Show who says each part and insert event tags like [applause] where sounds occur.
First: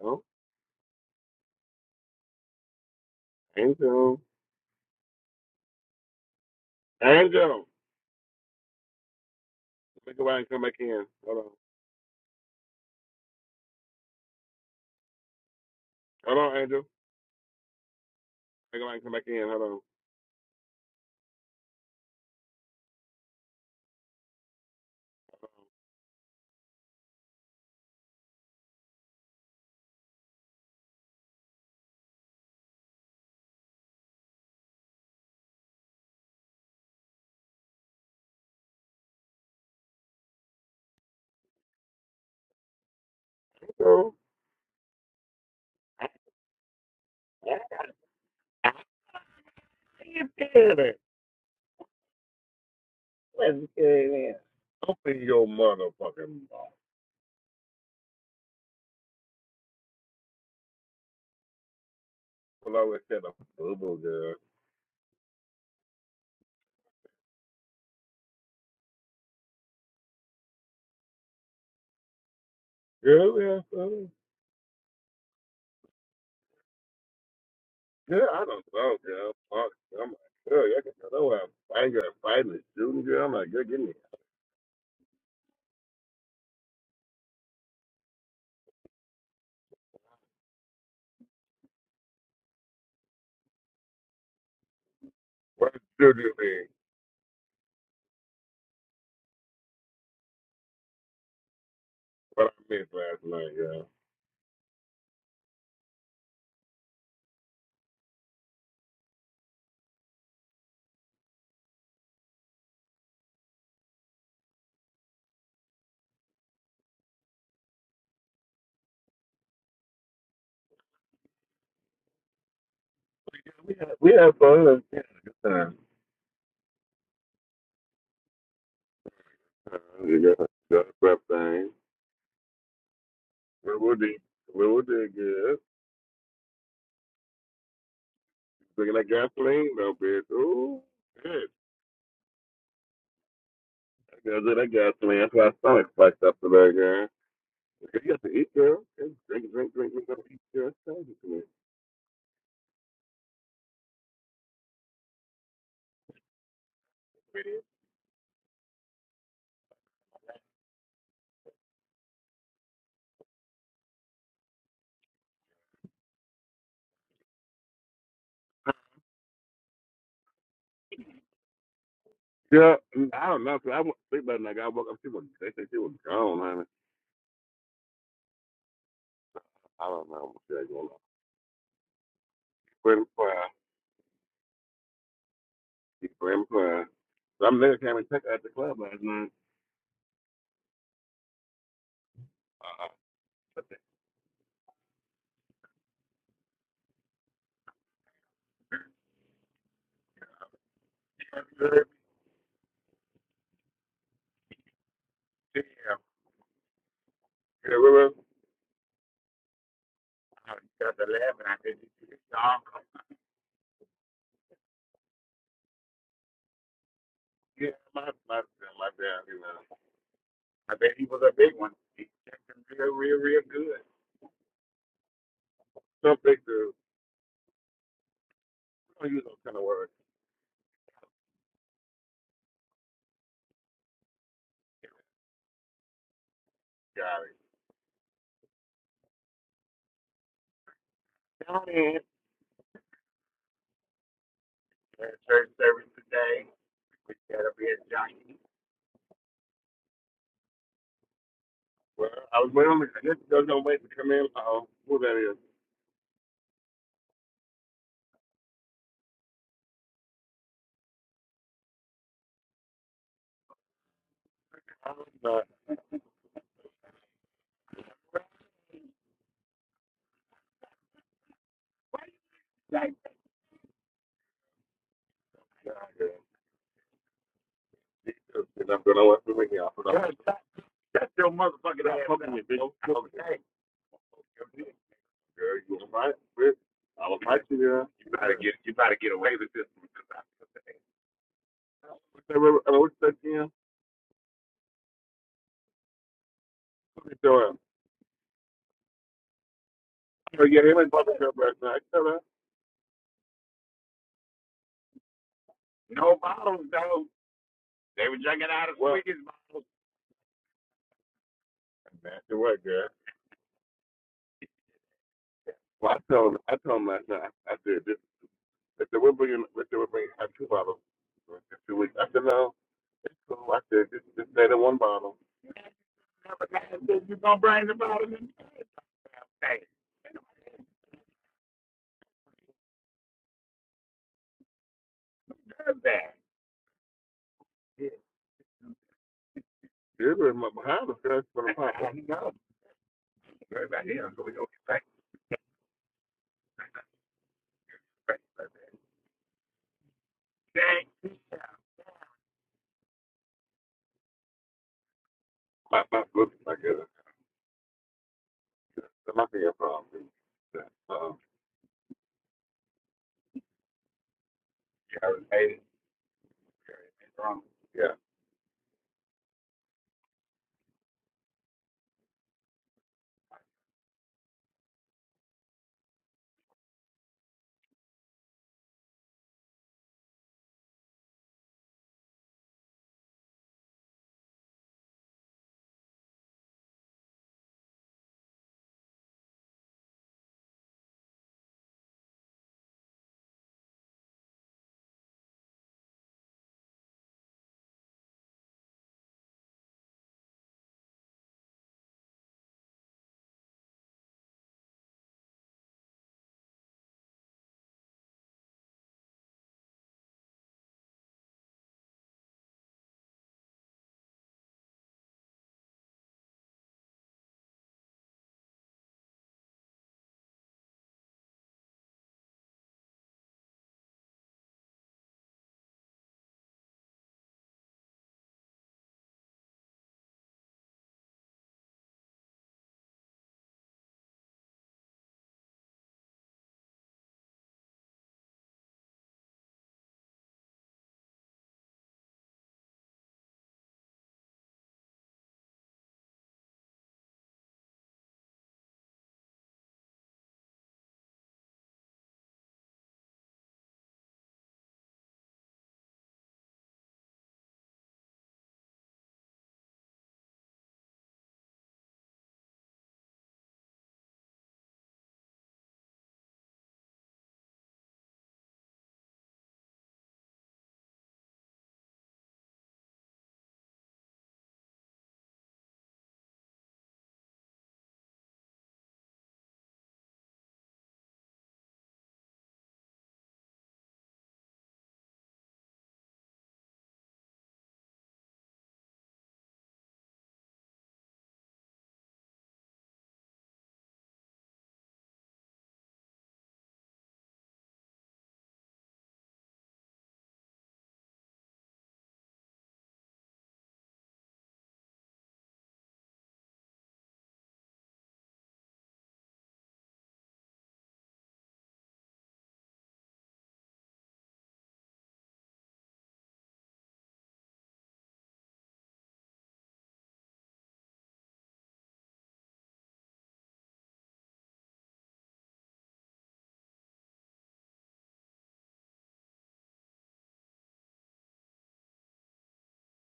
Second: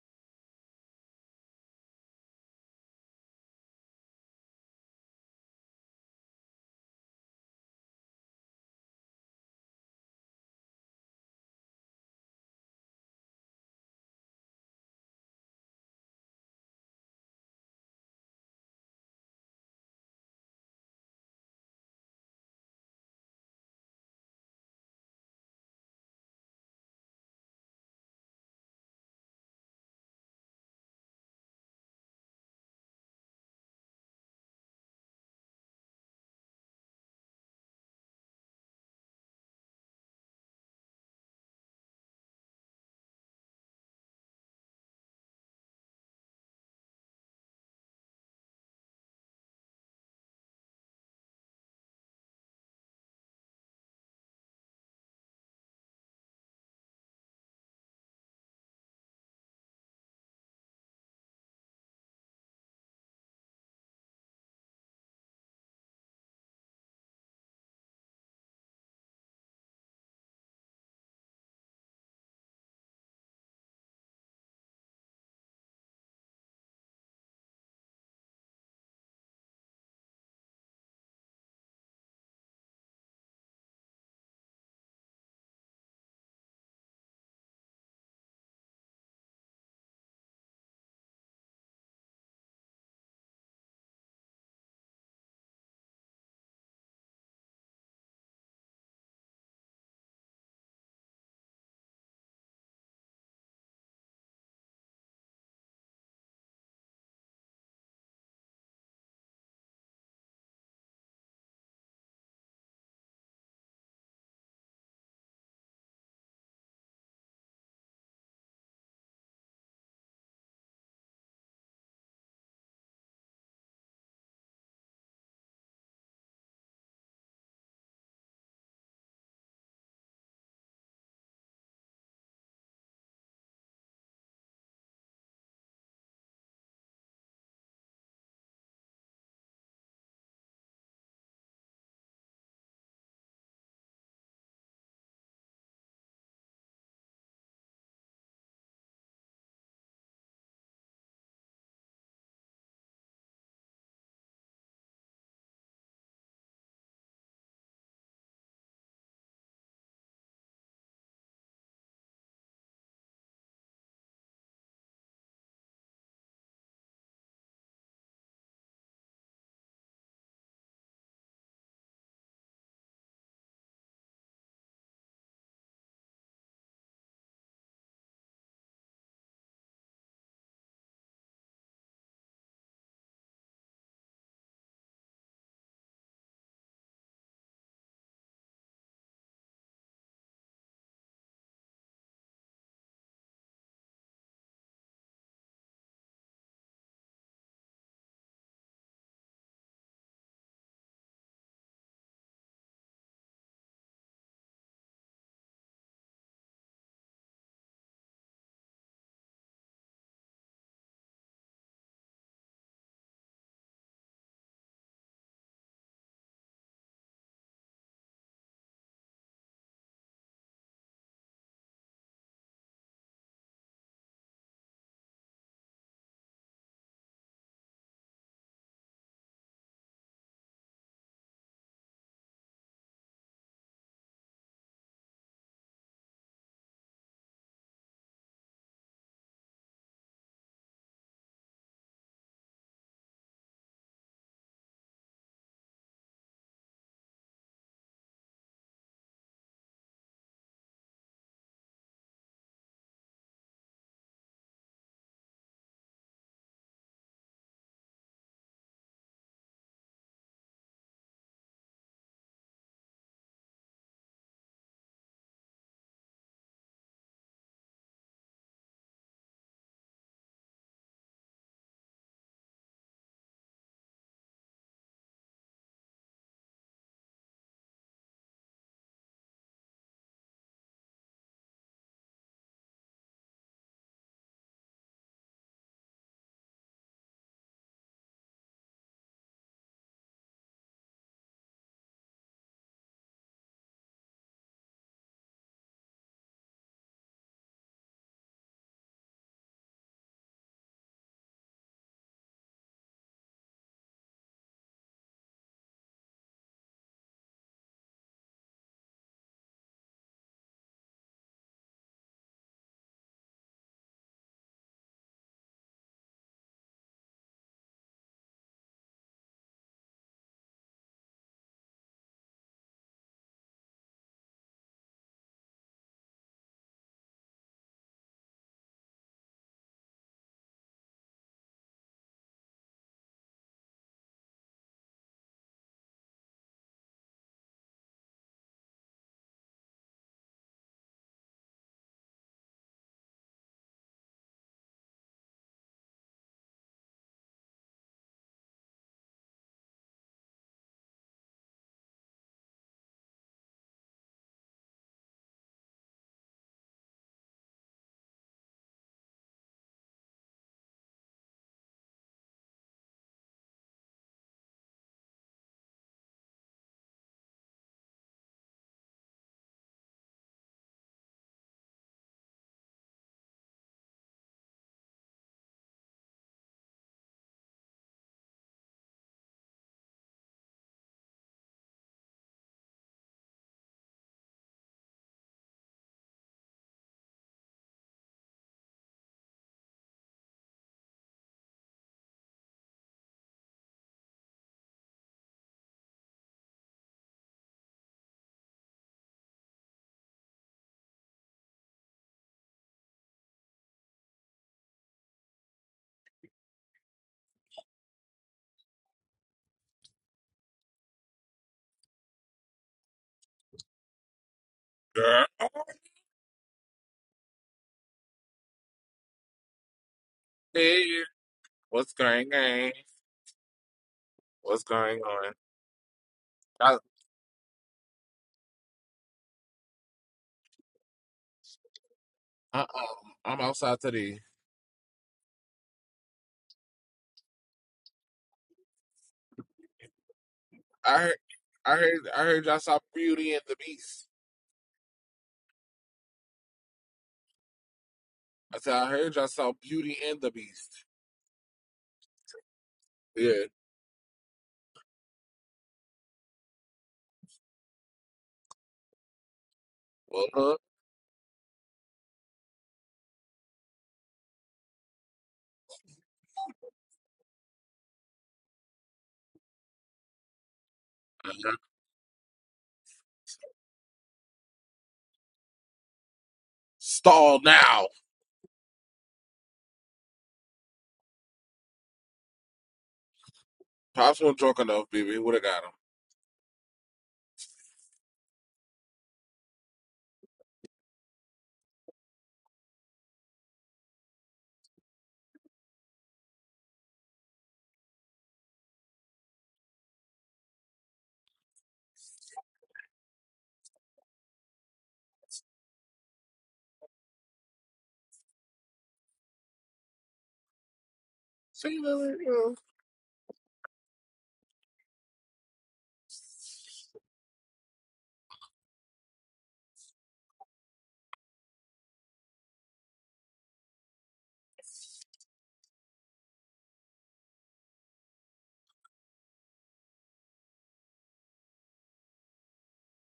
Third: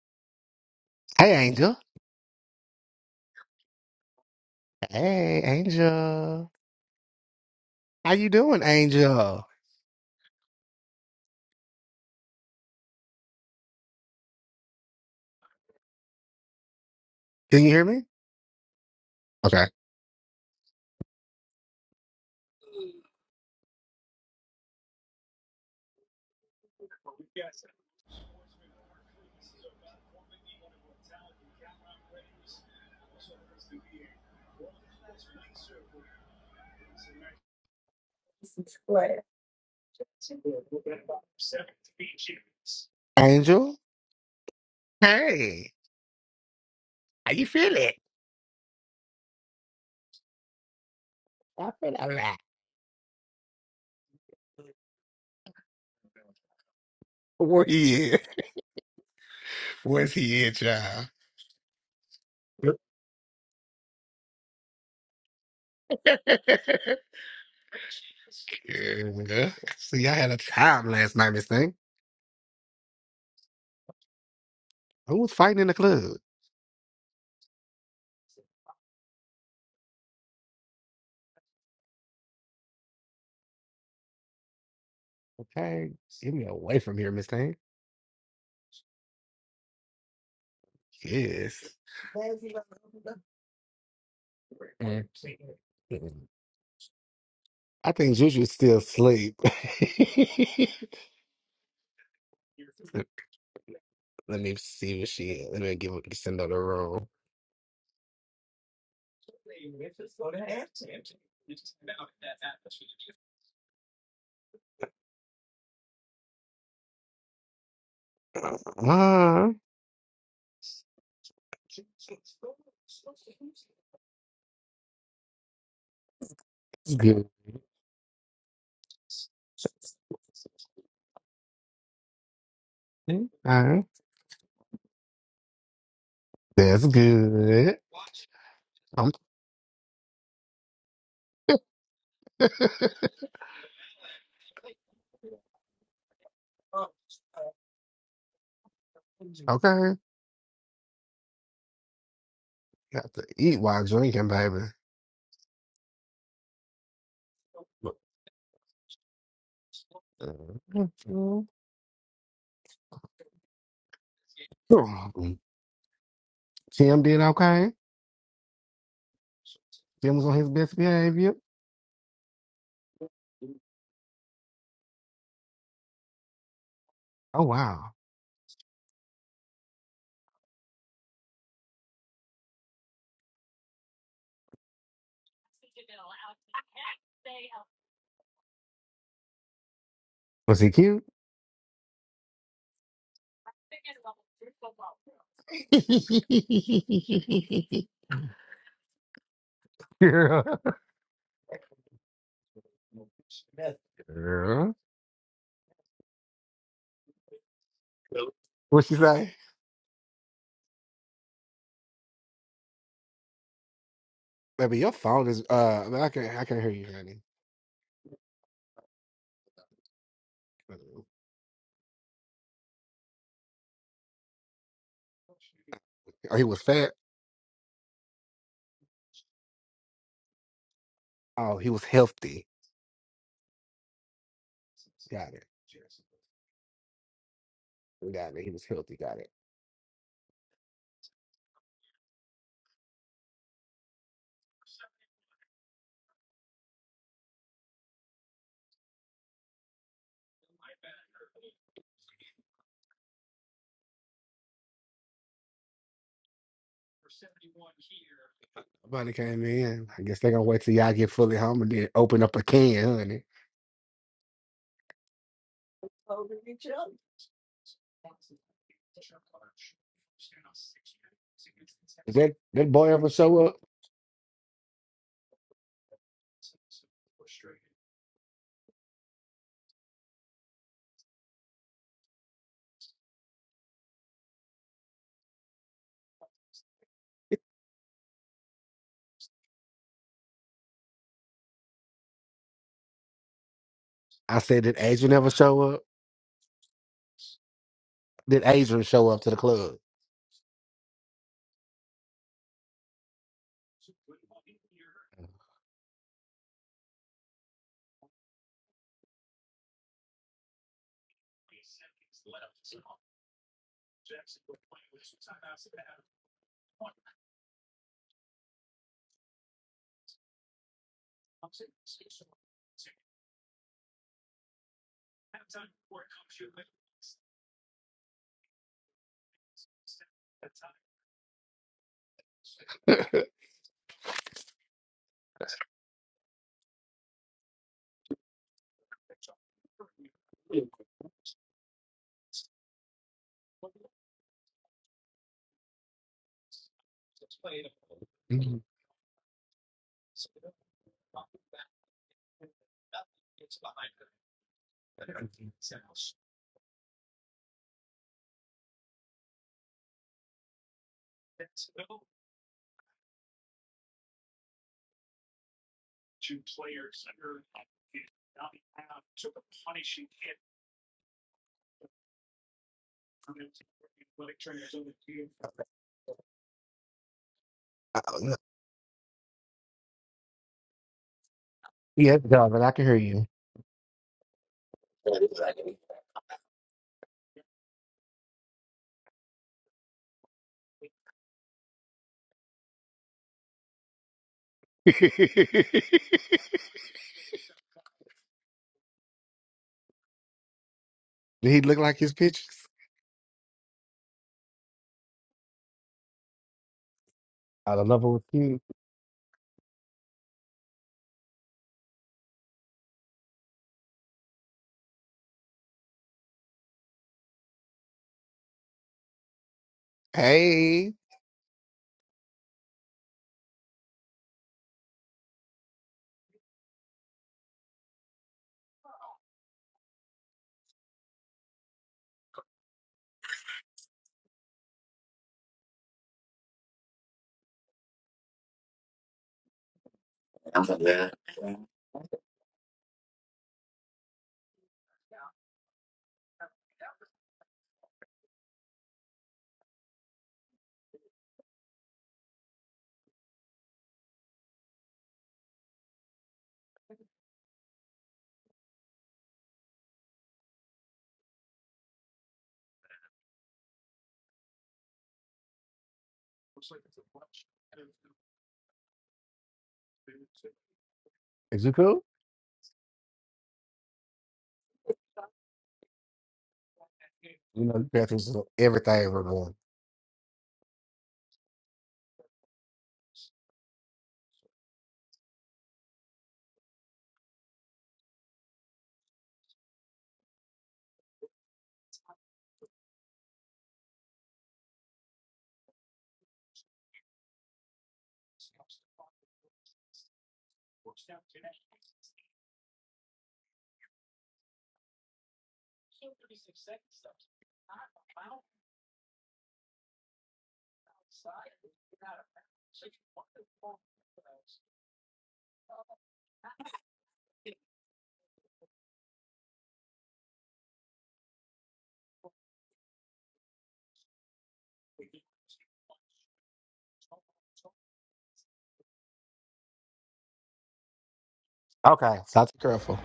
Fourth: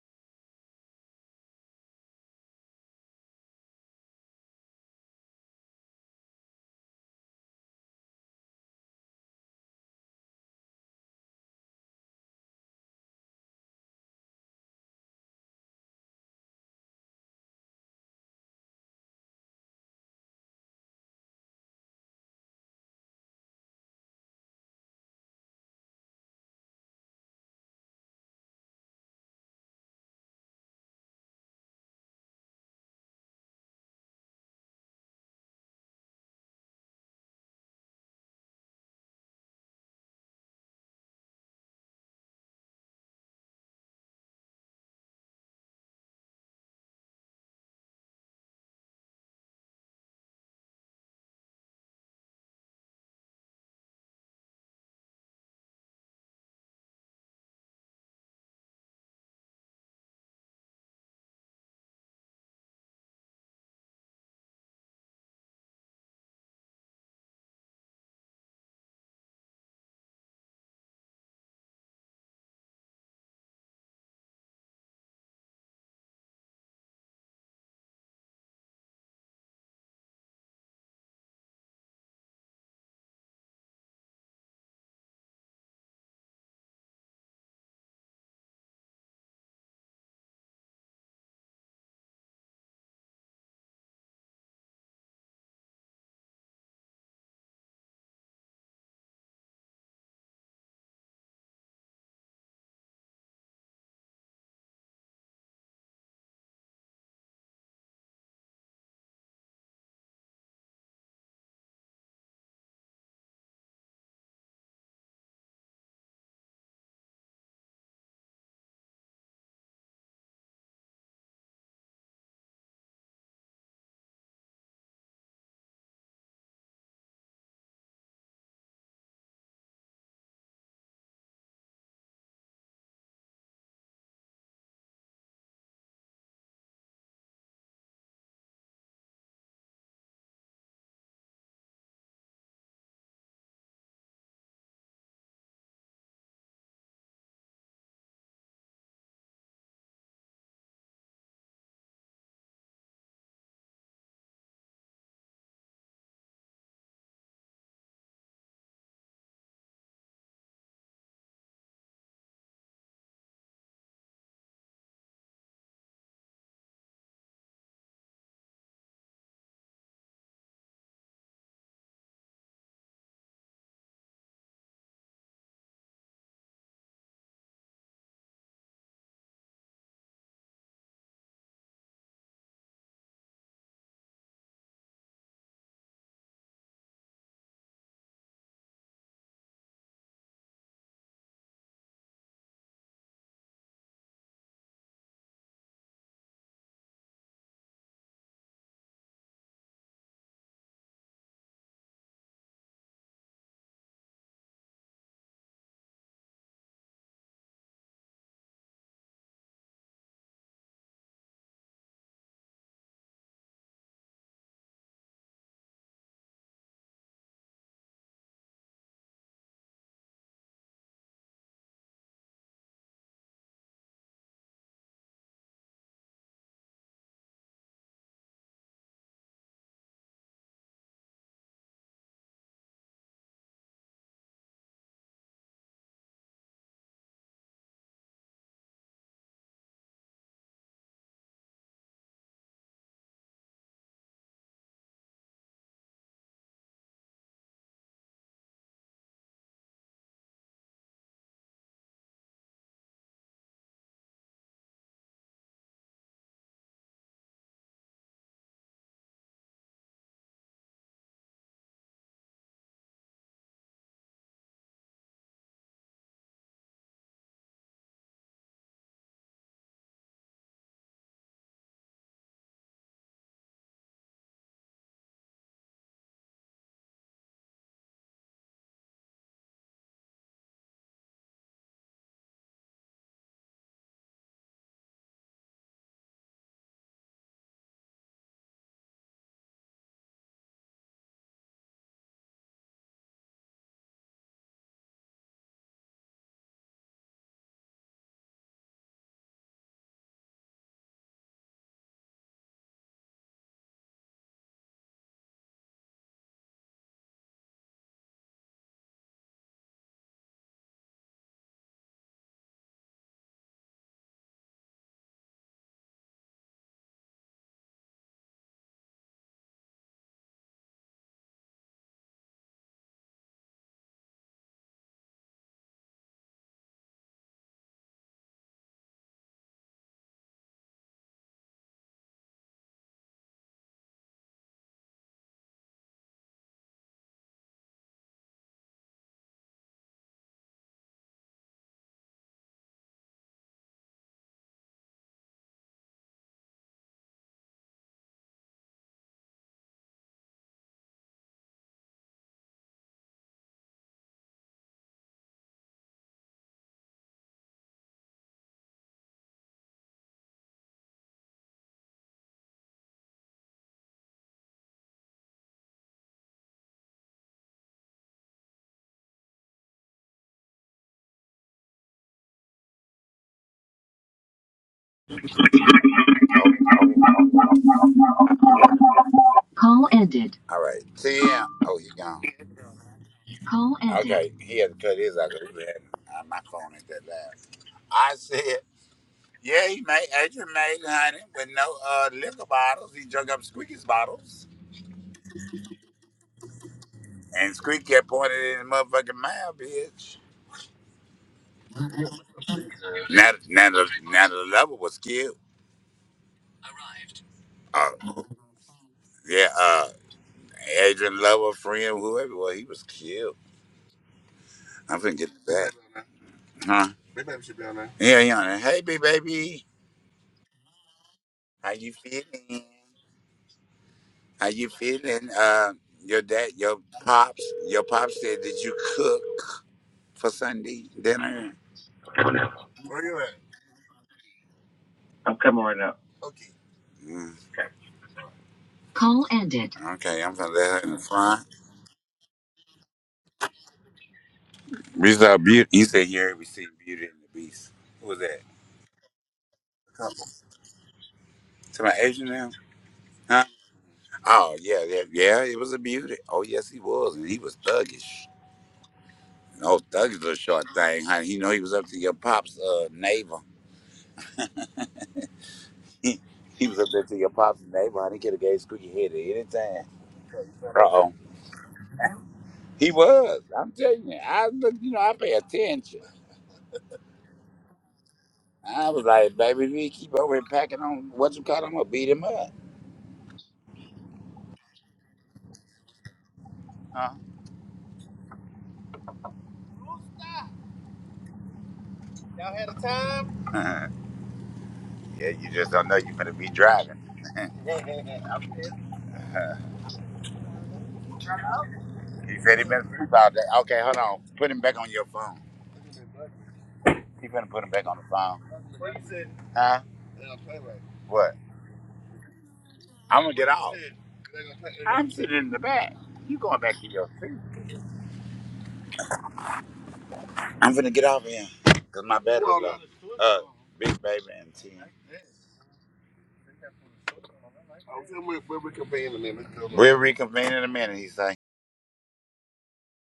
Speaker 1: No.
Speaker 2: Hey, Angel.
Speaker 1: Angel.
Speaker 2: Hey, Angel.
Speaker 1: Angel.
Speaker 2: How you doing, Angel?
Speaker 1: Let me go out and come back in. Hold on. Hold on, Angel.
Speaker 2: Can you hear me?
Speaker 1: Let me go out and come back in. Hold
Speaker 2: Okay.
Speaker 1: on.
Speaker 2: Angel.
Speaker 1: Angel.
Speaker 2: Hey, how you feeling?
Speaker 1: How you feeling?
Speaker 2: I feel all right.
Speaker 1: What's good, man? Open your motherfucking mouth.
Speaker 2: Where he at? Where's he at, y'all?
Speaker 1: Well, I always said a am boo boo girl.
Speaker 2: [laughs] Yeah. See, y'all had a time last night, Miss Thing.
Speaker 1: Girl, yeah, boo.
Speaker 2: Who was fighting in the club?
Speaker 1: Girl, I don't know, girl. Fuck. I'm like, girl, y'all can tell know I'm fighting, girl, fighting and shooting, girl. I'm like, girl, get me. out.
Speaker 2: Okay, get me away from here, Miss Thing. Yes. Mm.
Speaker 1: What did you mean?
Speaker 2: I think Juju's still asleep.
Speaker 1: What I missed
Speaker 2: [laughs]
Speaker 1: last night, girl.
Speaker 2: Let me see what she. is. Let me give. Send out the room. Uh,
Speaker 1: We had, we had fun. We had a good time. Uh, You got, you got a prep thing. What would it? What would it get?
Speaker 2: that's good. Uh, that's good.
Speaker 1: Looking at
Speaker 2: Um,
Speaker 1: gasoline, though, bitch. Ooh, shit.
Speaker 2: [laughs]
Speaker 1: I got that gasoline. That's why my stomach fucked up today, girl. You got to eat, girl. Just Drink, drink, drink,
Speaker 2: okay.
Speaker 1: drink, drink, eat, girl. It's crazy to me.
Speaker 2: Got to eat while drinking, baby. Mm. Tim did okay. Tim was on his best behavior.
Speaker 1: Yeah, mm, I don't know. 'cause I went to sleep that night. I woke up. She was, they said she was gone, honey.
Speaker 2: Oh wow,
Speaker 1: I don't know what shit going on. Pretty crying. She pretty crying. Some nigga came and took her at the club last night.
Speaker 2: was he cute?
Speaker 1: Uh-uh. But the-
Speaker 2: [laughs] Girl.
Speaker 1: [laughs] Yeah, yeah,
Speaker 2: What she say?
Speaker 1: I started laughing. I said, "This arm, cut?"
Speaker 2: Baby, your phone is uh I can't I can't hear you, honey.
Speaker 1: yeah, my my my dad, you know, I bet he was a big one. He checked him real, real, real good. Some
Speaker 2: Oh,
Speaker 1: big
Speaker 2: he was
Speaker 1: dude.
Speaker 2: fat.
Speaker 1: I don't use those kind of words.
Speaker 2: Oh, he was healthy. Got it.
Speaker 1: Got it.
Speaker 2: Got it. He was healthy, got it.
Speaker 1: Down in we church service today. We got a big jockey. Well, I was waiting on the. This does no wait to come in. Oh, who that is?
Speaker 2: Nobody came in. I guess they gonna wait till y'all get fully home and then open up a can, honey.
Speaker 1: I'm not
Speaker 2: Did that, that
Speaker 1: that
Speaker 2: boy ever show up?
Speaker 1: guy. Jesus, and I'm gonna let me off. Shut your motherfucking ass. up, bitch. Okay. girl, you were my, friend. I was my girl. You better get you better get away with this one. What's that, what- uh, what's that, Jim?
Speaker 2: I said, did Adrian ever show up?
Speaker 1: Let me
Speaker 2: Did Adrian show up to the club?
Speaker 1: Oh, yeah, he went to the club last night. no bottles though. They were drinking out of Well- sweetest bottles. Man, it was, girl. Well, I told him, I told him last night, I said, this, if they were bringing, if they were bringing, I had two bottles in two weeks. I said, no. So I said, just, just stay in one bottle. Yeah, but my behind us, girl, it's gonna pop. [laughs]
Speaker 2: Mhm.
Speaker 1: Dang.
Speaker 2: Uh,
Speaker 1: My, my, look, my girl. There might be a problem. Um, you haven't made it wrong. Yeah.
Speaker 3: Call ended. All right. See him. Oh, he
Speaker 2: yeah,
Speaker 3: gone.
Speaker 2: Donovan, I can hear you.
Speaker 3: Call ended. Okay, he had to cut his out because
Speaker 2: [laughs] did
Speaker 3: uh, my phone ain't that loud. I said, yeah, he made Adrian made honey with no uh, liquor bottles. He drunk up Squeaky's bottles. And Squeaky kept pointing in his motherfucking mouth, bitch.
Speaker 2: he look like his pictures?
Speaker 3: Now, now, the, now the lover was killed.
Speaker 2: Out of
Speaker 3: Uh,
Speaker 2: level with you.
Speaker 3: yeah, uh, Adrian lover, friend, whoever, well, he was killed. I'm finna
Speaker 4: Girl,
Speaker 3: get to that. Huh? Yeah, yeah. Hey, baby.
Speaker 4: hey,
Speaker 2: Hey,
Speaker 3: How
Speaker 4: what's
Speaker 3: you
Speaker 4: going on?
Speaker 3: feeling? Are
Speaker 4: What's
Speaker 3: you
Speaker 4: going
Speaker 3: feeling
Speaker 4: on?
Speaker 3: uh, your dad,
Speaker 4: I,
Speaker 3: your pops? Your pops said, did you cook for Sunday dinner?
Speaker 4: uh-uh,
Speaker 3: Really?
Speaker 4: I'm outside today.
Speaker 3: Okay. Mm, Call ended. okay, I'm gonna
Speaker 2: I'm
Speaker 3: let her in
Speaker 4: I
Speaker 3: the
Speaker 2: good.
Speaker 4: heard,
Speaker 3: front.
Speaker 4: I heard, I heard y'all saw Beauty and the Beast.
Speaker 3: We saw beauty. You said "Here we see Beauty and the Beast. Who was that?
Speaker 4: I said I heard y'all saw Beauty and
Speaker 3: Couple.
Speaker 4: the Beast.
Speaker 3: Somebody Asian now?
Speaker 4: Yeah.
Speaker 3: Huh? Oh yeah, yeah, yeah. It was a beauty. Oh yes, he was, and he was thuggish. No thuggish
Speaker 4: Well,
Speaker 3: little
Speaker 4: uh,
Speaker 3: short thing, honey. He know he was up to your pops' uh, navel. He, he was up there to your pops and neighborhood. He could have gave squeaky head at any time. Uh oh.
Speaker 4: uh,
Speaker 2: is you cool?
Speaker 3: He was. I'm telling you. I look, you know, I pay attention.
Speaker 4: stall
Speaker 2: You know,
Speaker 4: now.
Speaker 2: bathrooms is
Speaker 3: I was
Speaker 2: everything
Speaker 3: like,
Speaker 2: everyone.
Speaker 3: baby, if he keep over here packing on what you call him, I'm gonna beat him up.
Speaker 4: Pops wasn't drunk enough, baby. Would have got him.
Speaker 3: Huh? [laughs] yeah, you just don't know you're gonna be driving. [laughs] he said he been asleep all day. Okay, hold on. Put him back on your phone. He finna put him back on the phone. Huh? What?
Speaker 4: See you later.
Speaker 3: I'm gonna get off. Put it in the back. You going back to your seat. I'm finna get off here. Cause my best big baby and T. We'll reconvene in a minute, he said.
Speaker 2: Okay, so I have to be careful.